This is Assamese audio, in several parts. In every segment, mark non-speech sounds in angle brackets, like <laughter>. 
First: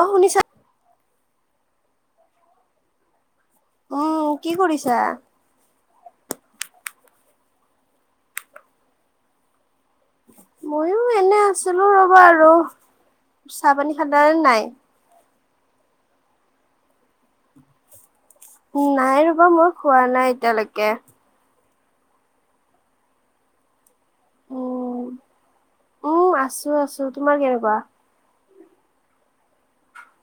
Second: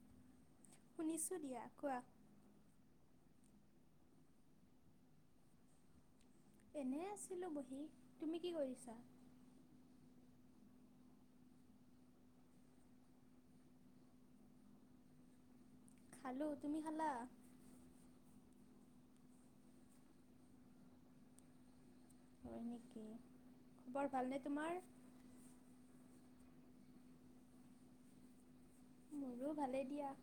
অ' শুনিছা? শুনিছোঁ দিয়া, কোৱা। উম, কি কৰিছা? এনে আছিলোঁ বহি, তুমি কি কৰিছা? মইয়ো এনে আছিলোঁ ৰ'বা আৰু। চাহ পানী খালানে নাই? খালোঁ, তুমি খালা? উম, নাই ৰ'বা মই খোৱা নাই এতিয়ালৈকে। হয় নেকি, খবৰ ভালনে তোমাৰ? উম উম আছো- আছো তোমাৰ কেনেকুৱা? মোৰো ভালেই দিয়া।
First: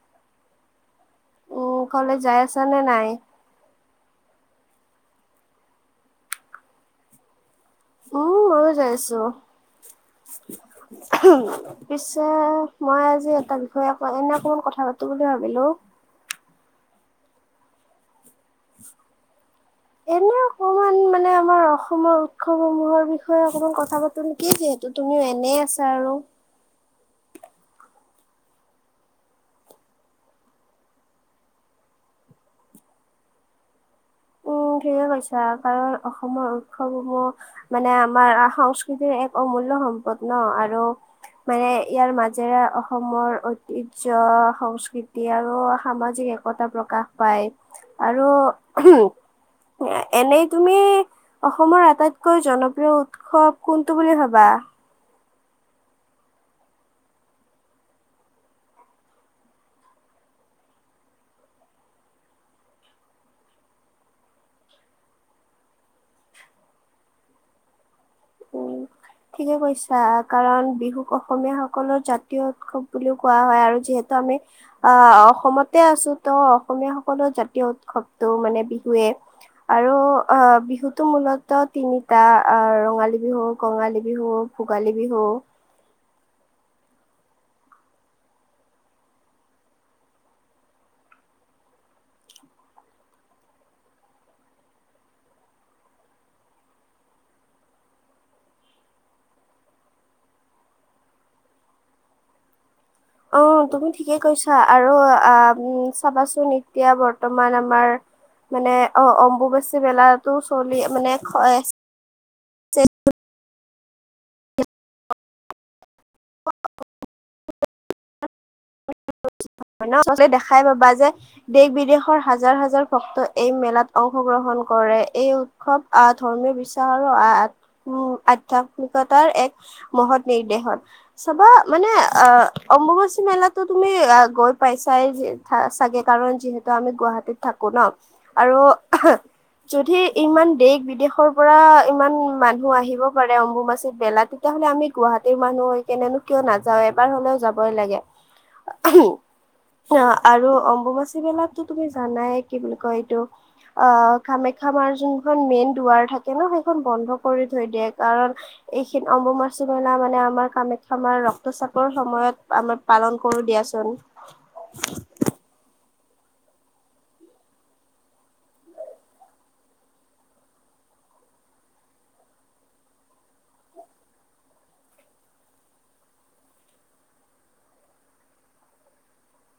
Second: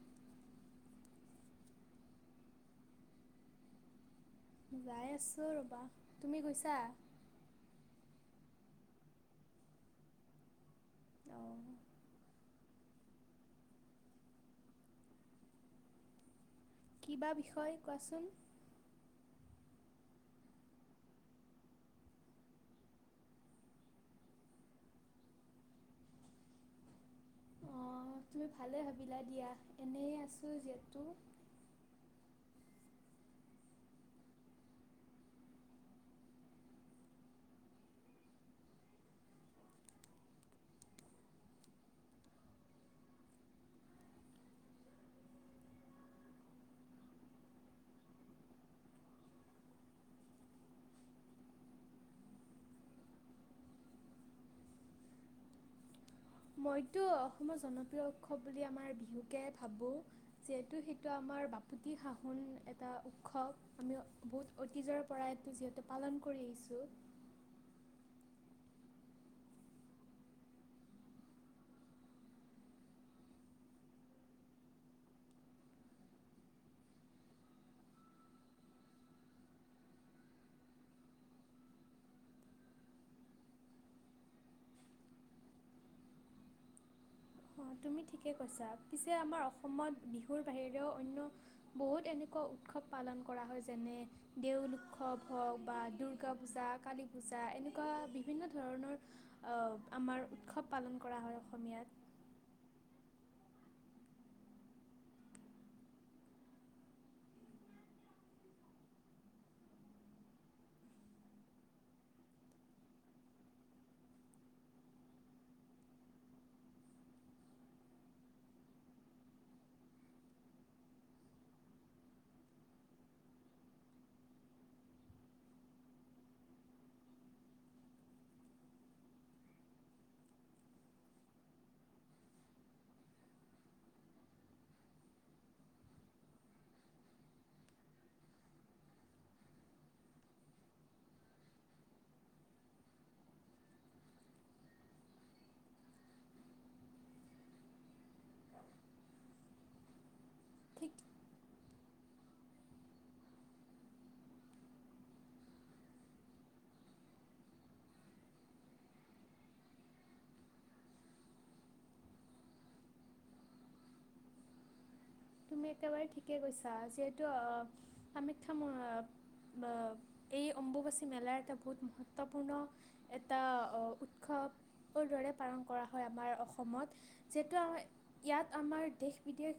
উম কলেজ যাই আছা নে নাই? যাই আছো ৰ'বা তুমি গৈছা? উম, যাই আছো অঁ পিছে মই আজি এটা বিষয়ে অক-এনে অকমান কথা পাতোঁ বুলি ভাবিলোঁ। কি বা বিষয়, কোৱাচোন। এনে অকমান মানে আমাৰ অসমৰ উৎসৱসমূহৰ বিষয়ে অকমান কথা পাতো নেকি তুমিও এনেই আছা আৰু। অ', তুমি ভালেই ভাবিলা দিয়া, এনেই আছোঁ যিহেতু। অঁ। ঠিকে কৈছা কাৰণ অসমৰ উৎসৱসমূহ মানে আমাৰ সংস্কৃতিৰ এক অমূল্য সম্পদ ন আৰু মানে ইয়াৰ মাজেৰে অসমৰ ঐতিহ্য, সংস্কৃতি আৰু সামাজিক একতা প্ৰকাশ পায় আৰু এনেই তুমি অসমৰ আটাইতকৈ জনপ্ৰিয় উৎসৱ কোনটো বুলি ভাবা? মইতো অসমৰ জনপ্ৰিয় উৎসৱ বুলি আমাৰ বিহুকে ভাৱোঁ, যিহেতু সেইটো আমাৰ আমাৰ বাপতি সাহোন এটা উৎসৱ আমি বহুত অতিজৰ পৰাটো যিহেতু পালন কৰি আহিছোঁ। উম। ঠিকে কৈছা কাৰণ বিহুক অসমীয় সকলৰ জাতীয় উৎসৱ বুলিও কোৱা হয় আৰু যিহেতু ত' আমি আহ অসমতে আছো ত' অসমীয়া সকলো জাতীয় উৎসৱতটো মানে বিহুৱে আৰু অ' বিহুতো মূলত তিনিটা ৰঙালী বিহু, কঙালী বিহু, ভোগালী বিহু অ', তুমি ঠিকেও কৈছা, পিছে আমাৰ অসমত বিহুৰ বাহিৰেও অন্য বহুত এনেকুৱা উৎসৱ পালন কৰা হয়, যেনে-দেউল উৎসৱ হওঁক বা দুৰ্গা-পূজা, কালী-পূজা। এনেকুৱা বিভিন্ন ধৰণৰ আমাৰ উৎসৱ পালন কৰা হয় অসমীয়াত। অ তুমি ঠিকেই কৈছা, আৰু আহ চাবাচোন এতিয়া বৰ্তমান আমাৰ মানে অ অম্বুবাচী মেলাটো চলি মানে হয় আছে। <unintelligible> <unintelligible> <unintelligible> চবতে দেখাই পাবা যে, দেশ- বিদেশৰ হাজাৰ হাজাৰ ভক্ত এই মেলাত অংশগ্ৰ গ্ৰহণ কৰে এই উৎসৱ আহ ধৰ্মীয় বিশ্বাস আৰু উম আধ্যাত্মিকতাৰ এক মহৎ নিৰ্দেশন। চাবা মানে অ অম্বুবাচী মেলাতো তুমি গৈ পাইছাই চাগে কাম কাৰন যিহেতু আমি গুৱাহাটীত থাকো ন আৰু যদি ইমান দেশ -বিদেশৰ পৰা ইমান মানুহ আহিব পাৰে অম্বুবাচি মেলাত তেতিয়া তেতিয়াহলে আমি গুৱাহাটীৰ মানুহ হৈ এনেনো কিয় নাযাওঁ এবাৰ হলেও যাবই লাগে। <unintelligible> আৰু ঠিক অম্বুবাচী মেলাত তুমি জানাই কি বুলি কয় এইটো অ কামাখ্যা মাৰ যোনখন মেইন দুৱাৰ থাকে ন সেই বন্ধ কৰি থৈ দিয়ে। কাৰণ এইখন অম্বুবাছি মেলা মানে আমাৰ কামাখ্যা মাৰ ৰক্তচাপৰ সময়ত আমাৰ পালন কৰো দিয়াচোন। তুমি একেবাৰে ঠিকে কৈছা যিহেতু অহ কামাখ্যা মাৰ এই অম্বুবাচী মেলাৰ এটা বহুত মহত্বপূৰ্ণ এটা অ উৎসৱ দৰে পালন কৰা হয় আমাৰ অসমত, যিহেতু আমাৰ ইয়াত আমাৰ দেশ বিদেশ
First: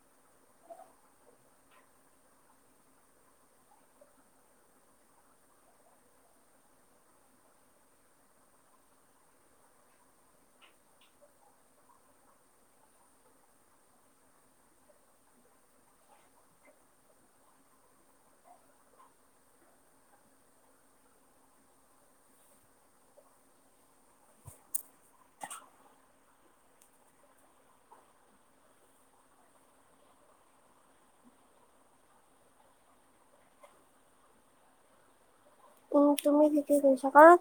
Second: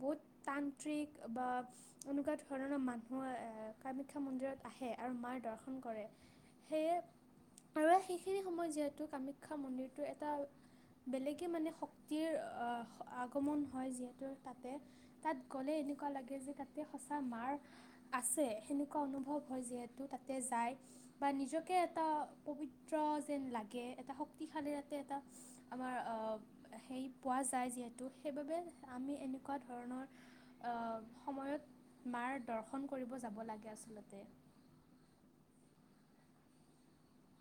বহুত তান্ত্ৰিক বা এনেকুৱা ধৰণৰ মানুহ এ কামাখ্যা মন্দিৰত আহে আৰু মাৰ দৰ্ দৰ্শন কৰে। সেয়ে <inaudible> আৰু সেইখিনি সময়ত যিহেতু কামাখ্যা মন্দিৰটো এটা বেলেগে মানে শক্তিৰ আগমন হয় যিহেতু তাত তাত গ'লে এনেকুৱা লাগে যে তাতে সঁচা মা আছে সেনেকুৱা অনুভৱ হয়। যিহেতু তাতে যাই বা নিজকে এটা পৱিত্ৰ যেন লাগে এটা শক্তিশা শালি তাতে এটা আমাৰ হেৰি পোৱা যায় যিহেতু সেইবাবে আমি এনে। এনেকুৱা ধৰণৰ। অ সময়ত মাৰ দৰ্শন কৰিব যাব লাগে আচলতে। <unintelligible> উম তুমি ঠিকে কৈছা কাৰণ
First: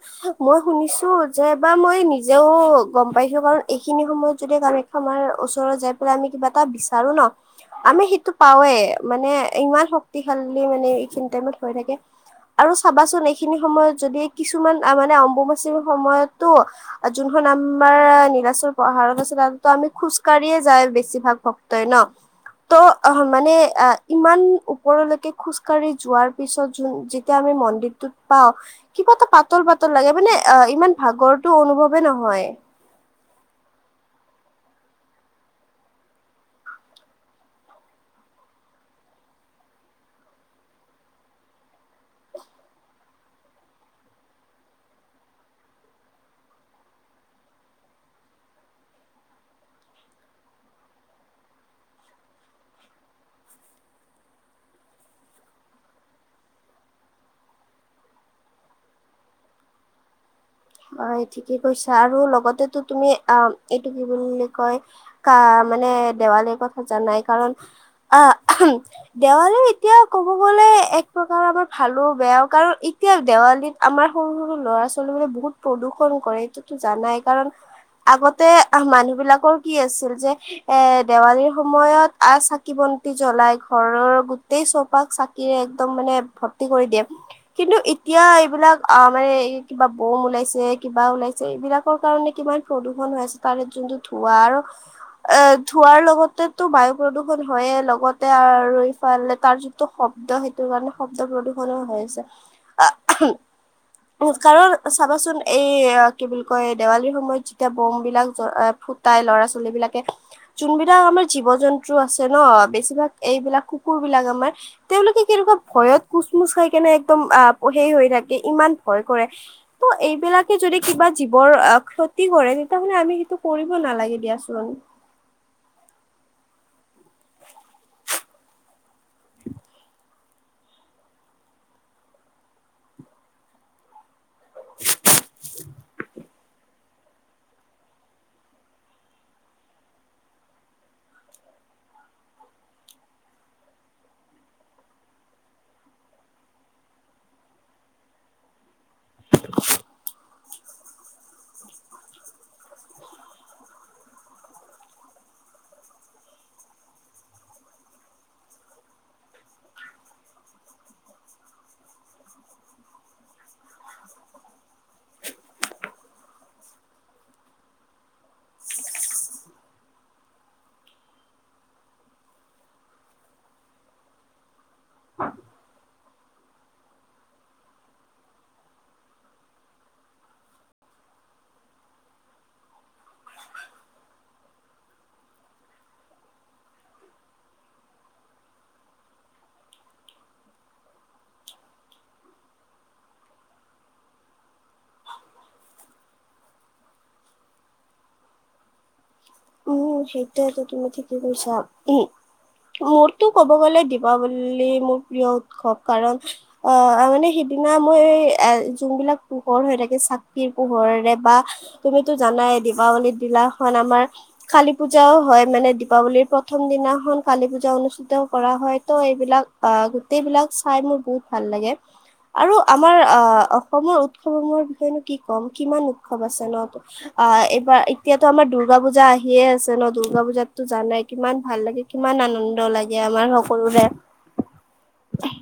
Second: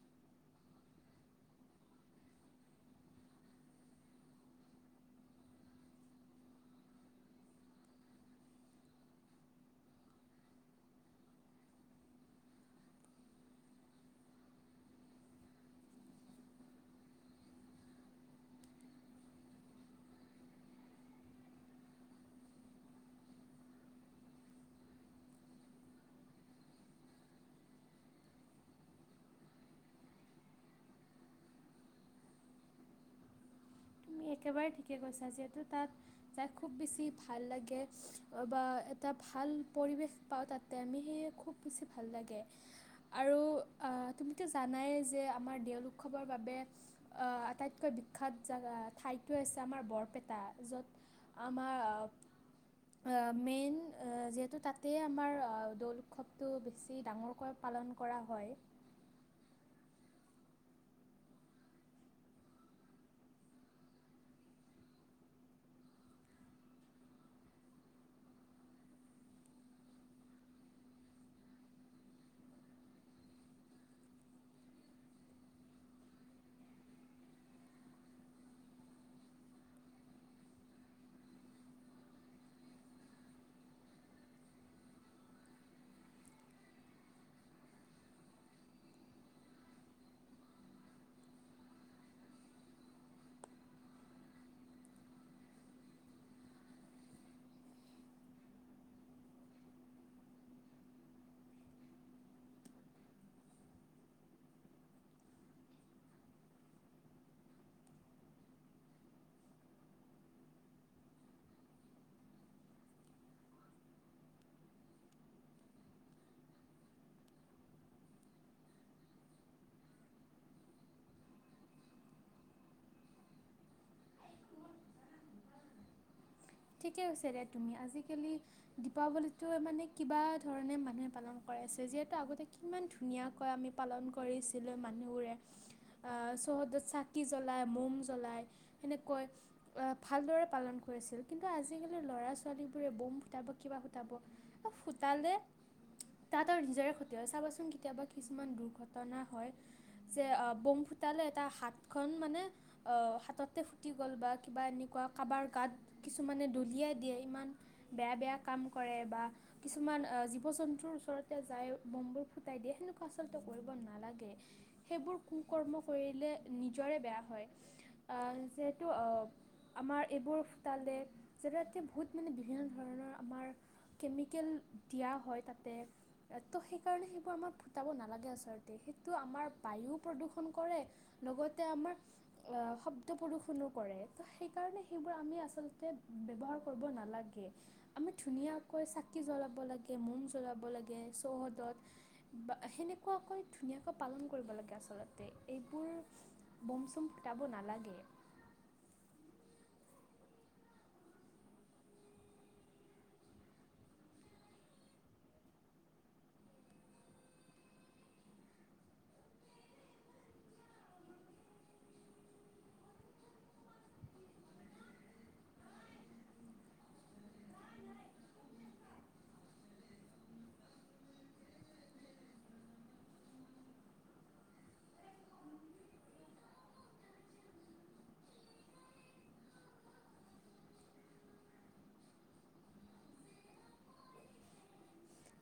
মই শুনিছো যে এবাৰ মই নিজেও গম পাইছো। কাৰণ এইখিনি সময়ত যদি কামাখ্যা মাৰ ওপৰত যাই পেলাই আমি কিবা এটা বিচাৰো ন। আমি সেইটো পাওঁৱে মানে ইমান শক্তিশালী মানে এইখিনি টাইমত হৈ থাকে। আৰু ভাবা চোন এইখিনি সময়ত যদি কিছুমান মানে অম্বুমাচিৰ সময়তো যোনখন আম আমাৰ নীলাচৰ পাহাৰত আছে তাতো আমি খোজকাঢ়িয়ে যায় বেছিভাগ ভক্তই ন ত' অ মানে আ ইমান ওপৰলৈকে খোজকাঢ়ি যোৱাৰ পিছত যোন যেতিয়া আমি মন্ দিৰ টোত পাওঁ কিবা এটা পাতল, পাতল লাগে ইপিনে অ ইমান ভাগৰটো অনুভৱে নহয়। <unintelligible> তুমি একেবাৰে ঠিকে কৈছা, যিহেতু তাত যাই খুব বেছি ভাল লাগে বা এটা। এটা ভাল পৰিৱেশ পাওঁ তাতে আমি সেয়ে খুব বেছি ভাল লাগে। আৰু আহ তুমিতো জানাই যে আমাৰ দেওল উৎসৱৰ বাবে আহ আটাইতকৈ বিখ্যাত জাগা ঠাইটোৱে হৈছে আমাৰ বৰপেটা য'ত আমাৰ আ মেইন যিহেতু তাতেই আমাৰ দৌল উৎসৱটো বেছি ডাঙৰকৈ পা পালন কৰা হয়। <unintelligible> হয় ঠিকে কৈছা। আৰু লগতেতো তুমি অ এইটো কি বুলি কয় কামাখ্যা। মানে দেৱালীৰ কথা জানাই কাৰণ আহ দেৱালীও এতিয়া ক'ব গ'লে এক প্ৰকাৰ আমাৰ ভালো বেয়াও কাৰণ এতিয়া দেৱালীত আমাৰ সৰু সৰু ল'ৰা ছোৱালী বোৰে বহুত প্ৰদূ্ষন কৰে এইটোতো জানাই কাৰণ আগতে মানুহ বিলাকৰ কি আছিল যে এ দেৱালীৰ সময়ত আ চাকিব বাতি জ্বলাই ঘৰৰ গোটেই চৌপাক চাকিৰে একদম মানে ভৰ্তি কৰি দিয়ে কিন্তু এতিয়া এইবিলাক অ মানে কিবা বম ওলাইছে। কিবা ওলাইছে এইবিলাকৰ কাৰণে কিমান প্ৰদূষণ হৈ আছে তাৰে যোনটো ধোৱা আৰু। এ ধোৱাৰ লগতেতো বায়ু প্ৰদূষণ হয়য়ে লগতে আৰু এইফালে তাৰ যিটো শব্দ শব্দ সেইটোৰ কাৰণে শব্দ প্ৰদূ্ষণো হৈ আছে। উ কাৰণ চাবাচোন এই কি বুলি কয় দেৱালীৰ সময়ত যেতিয়া বম বিলাক ফুটাই লৰা ছোৱালী বিলাকে যোনবিলাক আমাৰ জীৱ জন্তু আছে ন বেছিভাগ এইবিলাক কুকুৰ বিলাক আমাৰ তেওঁলোকে কি ভয়ত কোচমোচ খাই কেনে একদম সেই হৈ থাকে ইমান ভয় কৰে ত' এইবিলাক যদি কিবা জীৱৰ আহ ক্ষতি কৰে তেতিয়া হ'লে আমি সেইটো কৰিব নালাগে দিয়াচোন। <unintelligible> ঠিকে হৈছে দে তুমি আজিকালি দীপাৱলীতোয়ে মানে কিবা ধৰণে মানুহে পালন কৰাইছে যিহেতু আগতে কিমান ধুনীয়াকৈ আমি পালন কৰিছিলে মানুহবোৰে চৌহদত চাকি জ্বলাই মম জ্বলাই সেনেকৈ ভালদৰে পালন কৰিছিল। কিন্তু আজিকালি ল'ৰা ছোৱালীবোৰে বোম ফুটাব কিবা ফুটাব ফুটালে তাত আৰু নিজৰে ক্ষতি হয় চাবাচোন কেতিয়াবা কিছুমান দুৰ্ঘটনা হয়। যে বম ফুটালে এটা হাত খন মানে অ হাততে ফুটি গ'ল বা কিবা এনো কাবাৰ গাত কিছুমানে দলিয়াই দিয়ে ইমান বেয়া বেয়া কাম কৰে বা কিছুমান জীৱ জন্তুৰ ওচৰতে যাই বম বোৰ ফুটাই দিয়ে সেনেকুৱা আচলতে কৰিব নালাগে সেইবোৰ কু কৰ্ম। কৰিলে নিজৰে বেয়া হয় যিহেতু আমাৰ এইবোৰ তালৈ যেতে এতিয়া বহুত মানে বিভিন্ন ধৰণৰ আমাৰ কেমিকেল দিয়া হয় তাত তে ত' সেইকাৰণে সেইবোৰ আমাৰ ফুটাব নালাগে আচলতে সেইটো আমাৰ বায়ু প্ৰদূষণ কৰে লগতে আমাৰ অ শব্দ প্ৰদূষনো কৰে ত সেইকাৰণে সেইবোৰ আমি আ ব্যৱহাৰ কৰিব নালাগে। আমি ধুনীয়াকৈ চাকি জ্বলাব লাগে মম জ্বলাব চৌহদত সেনেকোৱাকৈ ধুনীয়াকৈ পালন কৰিব লাগে আচলতে <unintelligible> বুমচুম ফুটাবো নালাগে। <unintelligible> উম সেইটোৱেইটো তুমি ঠিকে কৈছা উম। মোৰতো ক'ব গ'লে দীপাৱলী মোৰ প্ৰিয় উৎসৱ কাৰণ আহ মানে সেদি সিদিনা মই এ যোনবিলাক পোহৰ হৈ থাকে চাকিৰ পোহৰেৰে বা তুমিতো জানাই দীপাৱলীত দিলা না আমাৰ কালী পূজাও হয় মানে দীপাৱলীৰ প্ৰথম দিনাখন কালী পূজা অনুষ্ঠিত কৰা হয় হয়তো এইবিলাক অ গোটেই বিলাক চাই মোৰ বহুত ভাল লাগে আৰু আমাৰ আহ অসমৰ উৎসৱসমূহৰ বিষয়েনো কি ক'ম কিমান উৎসৱ আছে ন আহ এইবাৰ এতিয়া। ত আমাৰ দুৰ্গা পূজা আহিয়ে আছে ন দুূৰ্গা পূজাতো জানাই কিমান ভাল লাগে কিমান আনন্দ লাগে আমাৰ নকৰো দে।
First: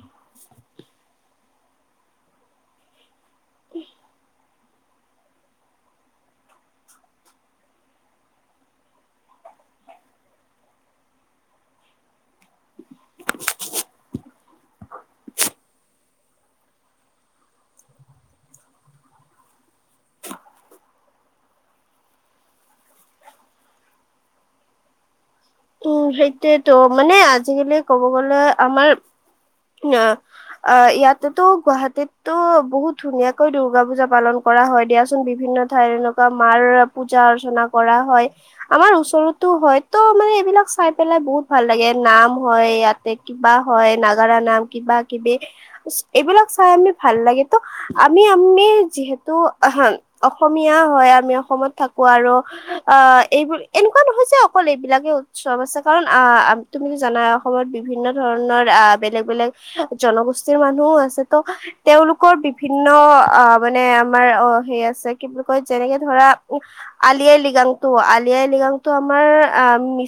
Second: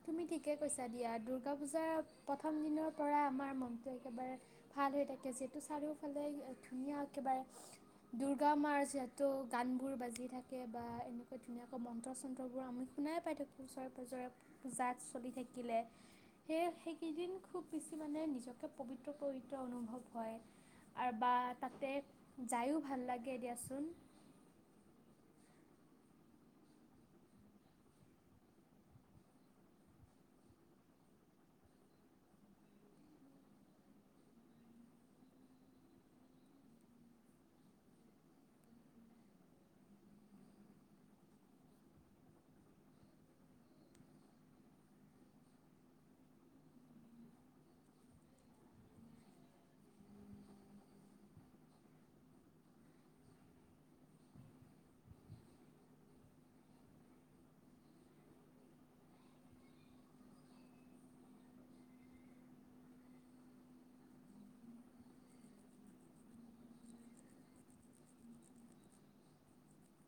তুমি ঠিকে কৈছা দিয়া দুূৰ্গা পূজাৰ প্ৰথম দিনৰ পৰা আমাৰ মনটো একেবাৰে ভাল হৈ থাকে যিহেতু চাৰিওফালে ধুনীয়া একেবাৰে দুৰ্গা মাৰ যিহেতু গানটো গানবোৰ বাজি থাকে বা এনেকা ধুনীয়াকৈ মন্ত্ৰ চন্ত্ৰবোৰ আমি শুনাই পাই থাকোঁ ওচৰে পাঁজৰে তাত চলি থাকিলে। সেয়ে সেইকেইদিন খুব বেছি মানে নিজকে পবিত্ৰ পবিত্ৰ অনুভৱ হয়। বা তাতে যায়ো ভাল লাগে দিয়াচোন <inaudible> উম, সেইটোয়েতো, মানে আজিকালি ক'ব গলে আমাৰ ন অ, ইয়াতেতো, গুৱাহাটীতো বহুত ধুনীয়াকৈ দুৰ্গা পুজা পালন কৰা হয় দিয়াচোন। বিভিন্ন বিভিন্ন ঠাই এনেকুৱা মাৰ পূজা অৰ্চনা কৰা হয়। আমাৰ ওচৰতো হয়তো মানে এইবিলাক চাই পেলাই বহুত ভাল লাগে। নাম হয়, ইয়াতে কিবা হয় নাগাৰা নাম কিবাকিবি এইবিলাক চাই আমি ভাল লাগে তো, আমি-আমি যিহেতু আহা অসম অসমীয়া হয়। আমি অসমত থাকো আৰু অ' এইবোৰ এনেকুৱা নহয় যে, অকল এইবিলাকে চব আছে কাৰণ, আহ, তুমিতো জানা অসমত বিভিন্ন ধৰণৰ আহ, বেলেগ-বেলেগ জনগোষ্ঠ ষ্ঠ মানুহও আছে। ত' তেওলোকৰ বিভিন্ন অ, মানে, আমাৰ অ, সেই আছে কি কয় যেনেকে ধৰা, আলি আইৰ লৃগাংটো, আলি আইৰ লৃগাংটো আমাৰ আ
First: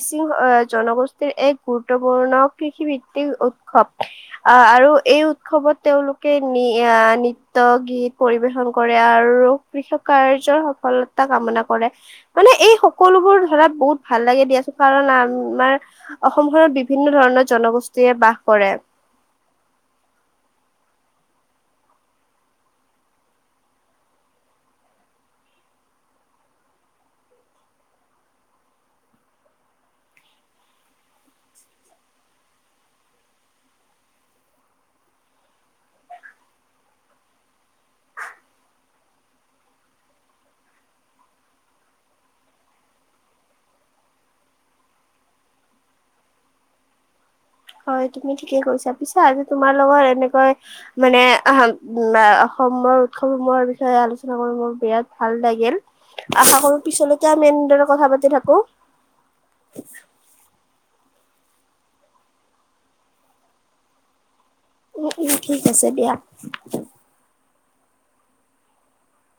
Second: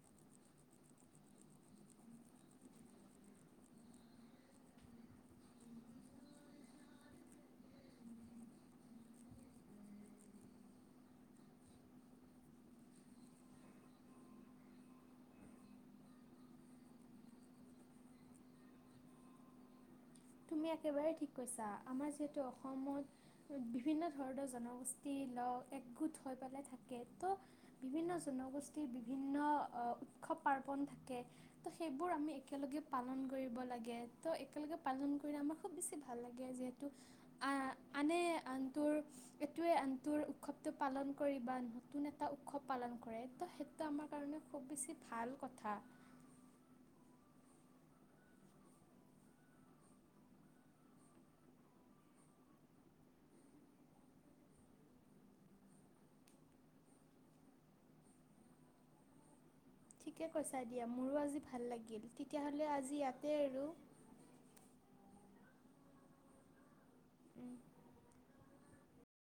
সিং জনগোষ্ঠীৰ এক গুৰুত্বপূৰ্ণ কৃষিভিত্তিক উৎসৱ আহ আৰু এই উৎসৱত তেওলোকে আহ' নৃত্য গীত পৰিবেশন কৰে আৰু কৃষক কাৰ্যৰ সফলতা কামনা কৰে। মানে এই সকলোবোৰ ধৰা বহুত ভাল লাগে দিয়া চ কাৰণ আমাৰ অসমখনত বিভিন্ন ধৰণৰ জনগোষ্ঠীয়ে বাস কৰে। <inaudible> তুমি একেবাৰেেই ঠিক কৈছা। আমাৰ যিহেতু অসমত বিভিন্ন ধৰণৰ জনগোষ্ঠী ল একগোট হৈ পেলাই থাকে। ত বিভিন্ন জনগোষ্ঠীৰ, বিভিন্ন আহ উৎসৱ প ন থাকে। ত সেইবোৰ আমি একেলগে পালন কৰিব লাগে। ত একেলগে পালন কৰিলে আমাৰ খুব বেছি ভাল লাগে। যিহেতু আ- আনে, আনটো এইটোৱে টো উৎসৱতটো পালন কৰি বা নতুন এটা উৎসৱ পালন কৰে ত সেইটো আমাৰ কাৰণে খুব বেছি বছ ভাল কথা। <inaudible> হয় তুমি ঠিকে কৈছা। পিছা যে তোমাৰ লগত এনেকৈ মানে সমৰ উৎসৱসমূহৰ বিষয়ে আলোচনা কৰি মোৰ বিৰাট ভাল লাগিল। আশা কৰো পিছলৈকে আমি এনেদৰে কথা পাতি থাকো। ঠিকে কৈছা দিয়া মোৰো আজি ভাল লাগিল তেতিয়াাহলে আজি ইয়াতে আৰু। উ-উ ঠিক আছে দিযয়া। উম